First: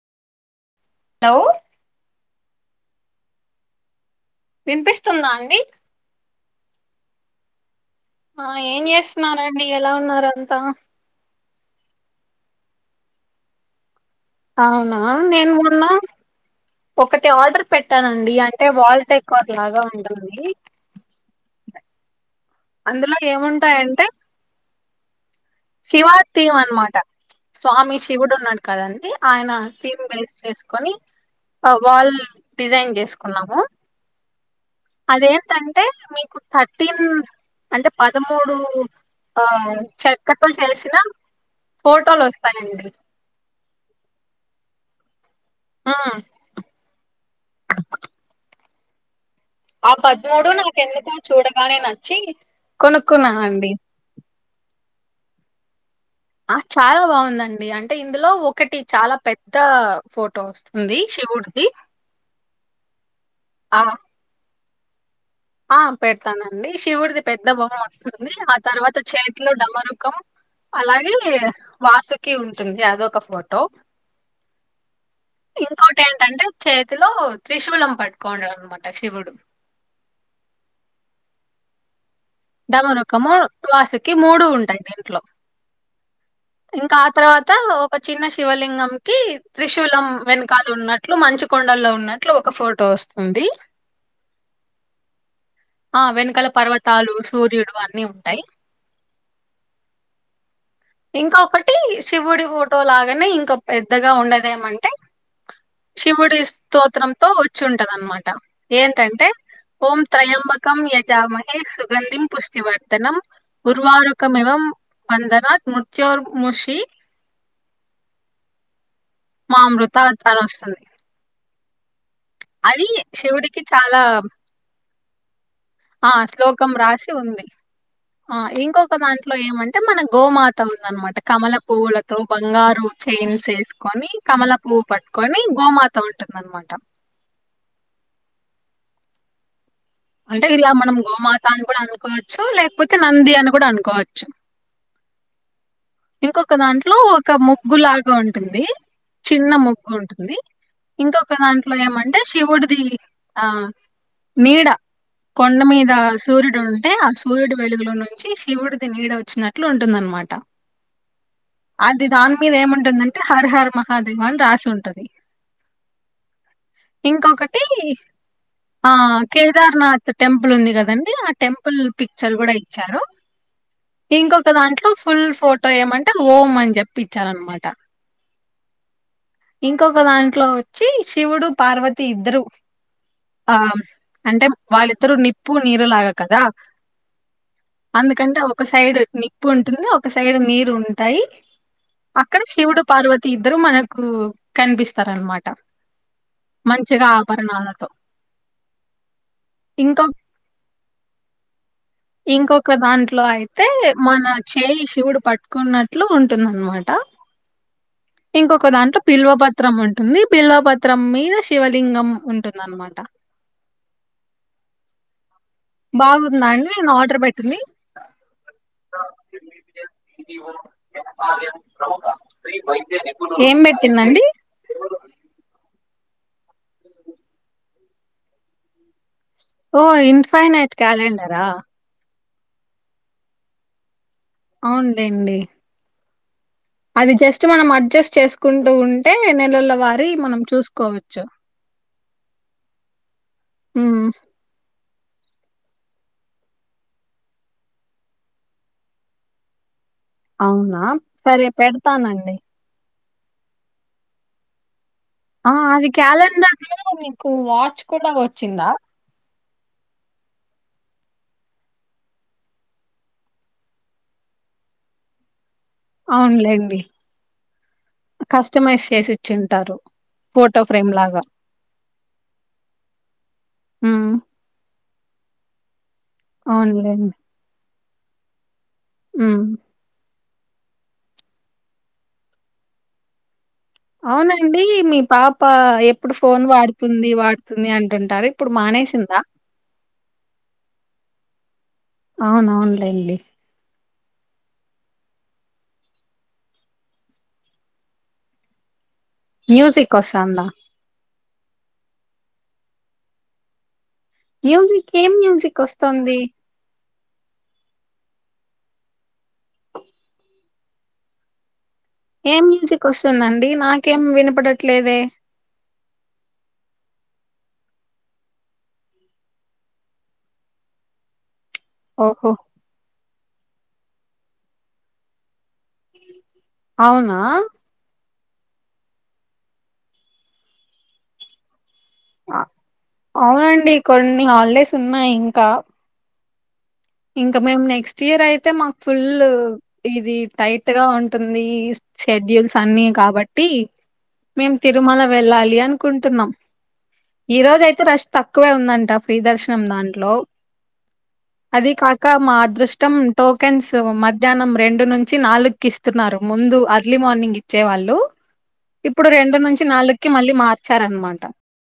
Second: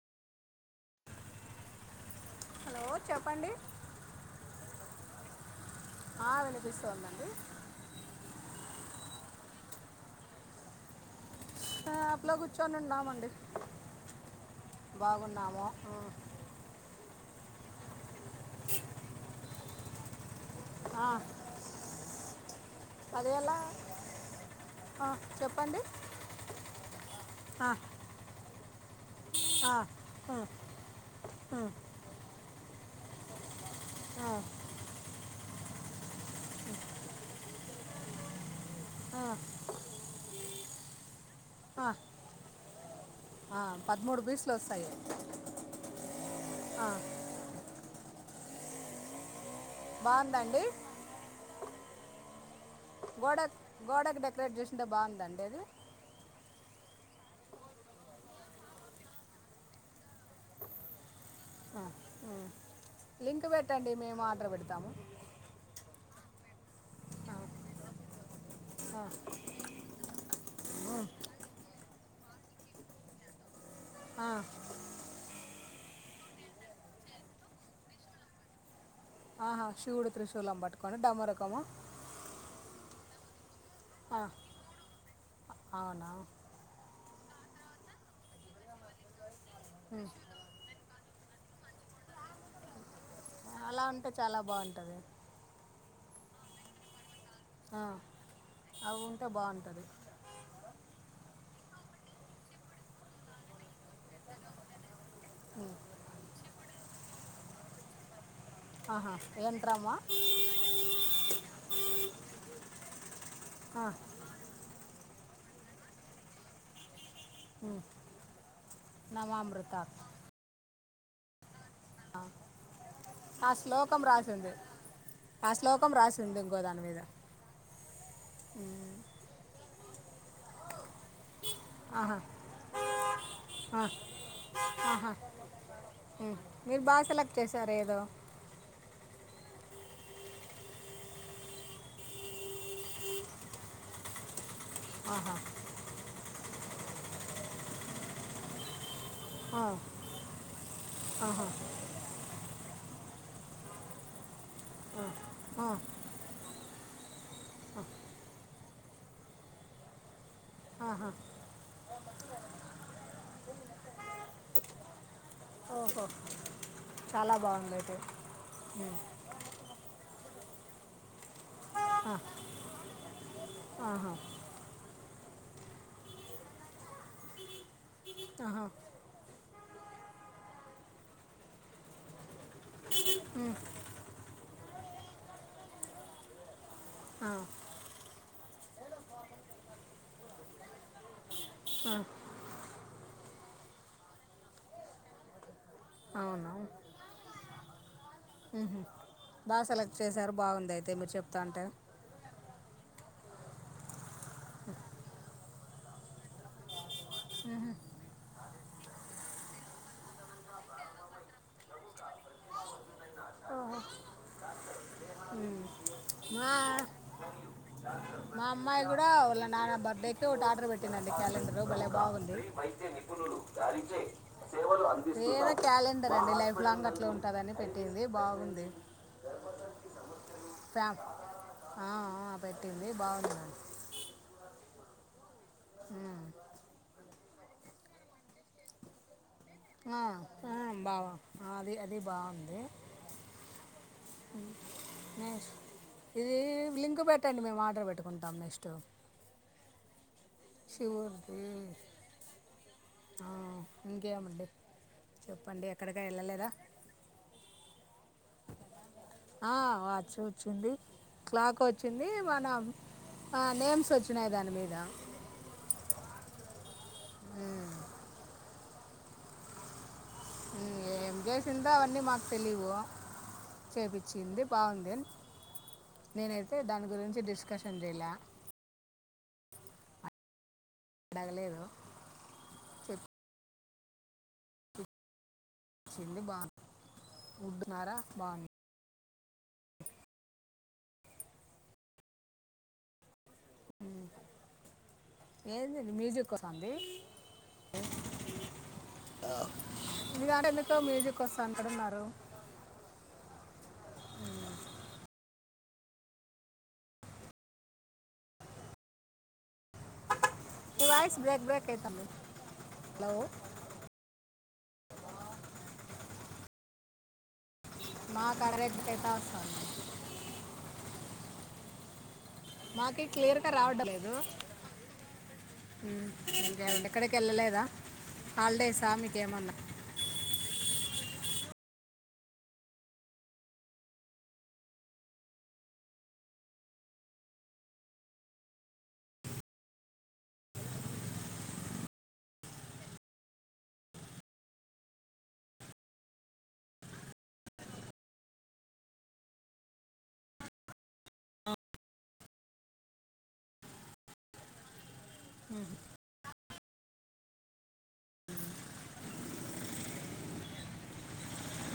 నవ్వు హలో చెప్పండి వినిపిస్తుందా అండి ఆ వినిపిస్తోంది అండి ఆ ఏం చేస్తున్నారండి ఎలా ఉన్నారు అంతా. షాప్లో కూర్చొని ఉన్నామండి. అవునా నేన్ బాగున్నాము మొన్నా ఒకటి ఆర్డర్ పెట్టానండి అంటే వాల్ డెకార్ లాగా ఉంటుంది. ఆ అందులో అది ఎలా ఏముంటాయంటే ఆ, చెప్పండి శివా తీవన్ అన్మాట ఆ, స్వామి శివుడు ఉన్నాడు కదండి ఆయన ఆ, థీమ్ బేస్ ఆ, చేసుకొని ఆ, వాళ్ళు డిజైన్ చేసుకున్నాము ఆ అదేంటంటే మీకు థర్టీన్ అంటే పదమూడు ఆ చెక్కతో చేసిన ఆ, ఫోటోలు వస్తాయండి ఆ పదమూడు పిసులు వస్తాయి ఆ ఆ పదమూడు బాగుందండి నాకెందుకొ చూడగానే నచ్చి గోడక్ కొనుక్కున్నానండి గోడకు డెకరేట్ చేసింటే బాగుంద అండి అది ఆ చాలా బాగుందండి అంటే ఇందులో ఒకటి చాలా పెద్ద ఫొటో ఉంది శివుడు ఆ ఉ లింక్ ఆ పెట్టండి మేము ఆర్డర్ పెడతాము ఆ పెడతానండి శివుడిది పెద్ద బొమ్మ వస్తుంది తర్వాత చేతిలో డమరుకం అలాగే వాసుకి ఉంటుంది అదొక ఫోటో ఆ ఇంకోటి ఏంటంటే చేతిలో త్రిశూలం పట్టుకొండు అనమాట శివుడు ఆ శివుడు త్రిశూలం పట్టుకోని డమరుకమా డమరుకము వాసుకి ఆ, మూడు ఉంటాయి దీంట్లో అవునా ఇంకా ఆ తర్వాత ఒక చిన్న శివలింగం కి త్రిశూలం ఉమ్. వెనుక కాల ఉన్నట్లు మంచు కొండల్లో ఉన్నట్లు ఒక ఫోటో వస్తు చాలా అంటే చాలా బాగుంటది ఆది ఆ వెనకాల పర్వతాలు సూర్యుడు ఆ, అన్ని ఉంటాయి అవి ఉంటే బాగుంటది ఇంకొకటి శివుడి ఫోటో లాగానే ఇంక పెద్దగా ఉండదేమంటే హ్మ్ శివుడి స్తోత్రంతో వచ్చింటది అన్నమాట ఆహా ఏంటంటే ఏంట్రమ్మా ఓం త్రయంబ కం యజామహే సుగంధిం పుష్టివర్తనం ఆ, ఉర్వారుక్ కమివం వందనాత్ మృత్యోర్ ముషి హ్మ్ మామృతా అట్లా అని వస్తుంది ఆ అది ఆ శివుడికి చాలా శ్లోకం రాసింది ఆ శ్లోకం కం ఆ రాసింది ఇంకో శ్లోకం దాని మీద రాసి ఉంది ఆ ఇంకొక దాంట్లో ఏమంటే మన గోమాత ఉందనమాట కమలం ఆహా పువ్వులతో బంగారు చైన్స్ ఆ, వేసుకొని కమల పువ్వు పట్టుకొని గోమాత ఉంటుంది అనమాట చేసారు ఏదో అంటే ఇలా మనం గోమాత అని కూడా అనుకోవచ్చు లేకపోతే నంది అని కూడా అనుకోవచ్చు ఆహా ఇంకొక దాంట్లో ఒక ముగ్గులాగా ఉంటుంది చిన్న ఆ, ముగ్గు ఉంటుంది ఇంకొక ఆహా దాంట్లో ఏమంటే శివుడిది ఆ నీడ కొండ ఆ, మీద సూర్యుడు ఉంటే ముర్యుడు వెలుగులో నుంచి శివుడిది నీడ వచ్చినట్లు ఉంటుంది ఆన్నమాట ఆహా అది దాని మీద ఏముంటుందంటే హర్ హర్ మహాదేవ అని రాసి ఉంటది ఓహో చాలా ఇంకొకటి బాగుంది అయితే ఆ ఉమ్, కేదార్నాథ్ టెంపుల్ ఉంది కదండి ఆ టెంపుల్ పిక్చర్ కూడ ఇచ్చారు ఆహా ఇంకొక దాంట్లో ఫుల్ ఫోటో ఏమంటే ఓమ్ అని చెప్పి ఇచ్చారు అనమాట ఆహా ఇంకొక దాంట్లో వచ్చి శివుడు పార్వతి ఇద్దరు ఉమ్, ఆ అంటే వాళ్ళిద్దరు నిప్పు నీరులాగ కదా ఆ అందుకంటే ఒక సైడ్ నిప్పు ఉంటుంది ఒక సైడ్ నీరు ఉంటాయ్ ఆ, అక్కడ శివుడు పార్వతి ఇద్దరు మనకు కనిపిస్తారు అనమాట అవునా మంచిగా ఆభరణాలతో బాగ సెలెక్ట్ ఇంకొక చేశారు బాగుంది అయితే మీరు చెప్తూంటే ఇంకొక దాంట్లో అయితే మన చేయి శివుడు ప ట్టుకోన్నట్లు ఉంటుందన్నమాట మ్మ్హ. ఇంకొక దాంట్లో బిల్వ బత్రం ఉంటుంది బిల్వ పత్రం మీద శివలింగం ఉంటుంద అన్నమాట ఆహా బాగుంద అండి నేను ఆర్డర్ పెట్టింది మా అమ్మాయి కూడ వాళ్ళ నాన్న బర్త్డే [unintelligible] ఒకటి ఆర్డర్ పెట్టిందండి క్యాలెండరు బాలే బాగుంది ఏం పెట్టింది అండి ఎదో క్యాలెండర్ అండి లైఫ్ లాంగ్ అట్లే ఉంటదని పెట్టింది బాగుంది ఓ ఇన్ఫైనైట్ ఫ్యా క్యాలెండరా పెట్టింది ఆ ఆ బాగుంది మ్యామ్. అవునులేండి ఆ అది జస్ట్ మనం అడ్జస్ట్ చేస్ కుంటూ ఉంటే నెలల ఆ, వారి మనం ఆ, బావా చూసుకోవచ్చు ఆ, అది అది బాగుంది ఉ ఇది లింక్ పెట్టండి మేము ఆర్డర్ పెట్టుకుంటాం నెక్స్ట్ అవునా సరే శివుడిది పెడతానండి ఆ ఇంకేమండి ఆ చెప్పండి అది ఎక్కడికి వెళ్ళలేదా క్యాలెండర్ లో మీకు వాచ్ కూడ వచ్చిందా ఆ వాచ్ వచ్చింది క్లాక్ వచ్చింది మనం ఆ నేమ్స్ వచ్చినాయ్ దాని మీద అవునులేండి ఉ కస్టమైజ్ చేసి ఇచ్చింటారు ఫోటో ఫ్రేమ్ ఏం లాగా చేసిందో అవన్నీ మాకు తెలివు హ్మ్ చేపిచింది బాగుంది నేనైతే దాని అవునులేండి గురించి డిస్కషన్ చేయలే ఉ అడగలేదు అవునండి మీ పాప ఎప్పుడు చెప్పించింది ఫోన్ బాగుంది వాడుతుంది వాడుతుంది ఉడ్డున్నారా అంటుంటారు బాగుంది ఇప్పుడు మానేసింద అవునవును లెండి [unintelligible] [unintelligible] మ్యూజిక్ వస్తాందా? ఎందుకో మ్యూజిక్ [unintelligible] మ్యూజిక్ ఏం మ్యూజిక్ వస్తంది వాయిస్ బేక్ బ్రేక్ అయితంది ఏం మ్యూజిక్ ఓస్తుందండి నాకేం వినపడట్లేదే మా కాడా రెంటు ఎట్టా ఉంటాది. ఓహో మాకి క్లియర్గా రావడం లేదు. ఎక్కడికి అవునా! వెళ్ళలేదా? హాలిడేసా మీకేమన్నా? అవునండి కొన్ని హాలిడేస్ ఉన్నాయి ఇంకా? ఇంకా మాకు నెక్స్ట్ ఇయర్ అయితే మాకు ఫుల్. ఇది టైట్ గా ఉంటుంది. షెడ్యూల్స్ అన్ని కాబట్టి మేం తిరుమల వెళ్ళాలి అనుకుంటున్నాం. ఈ రోజు అయితే రష్ తక్కువే ఉందంట ఫ్రీ దర్శనం దాంట్లో. అది కాక మా అదృష్టం టోకెన్స్ మధ్యాహ్నం రెండు నుంచి నాలుగుకి ఇస్తున్నారు. ముందు అర్లీ మార్నింగ్ ఇచ్చేవాళ్ళు. ఇప్పుడు రెండు నుంచి నాలుగుకి మళ్ళీ మార్చారన్నమాట.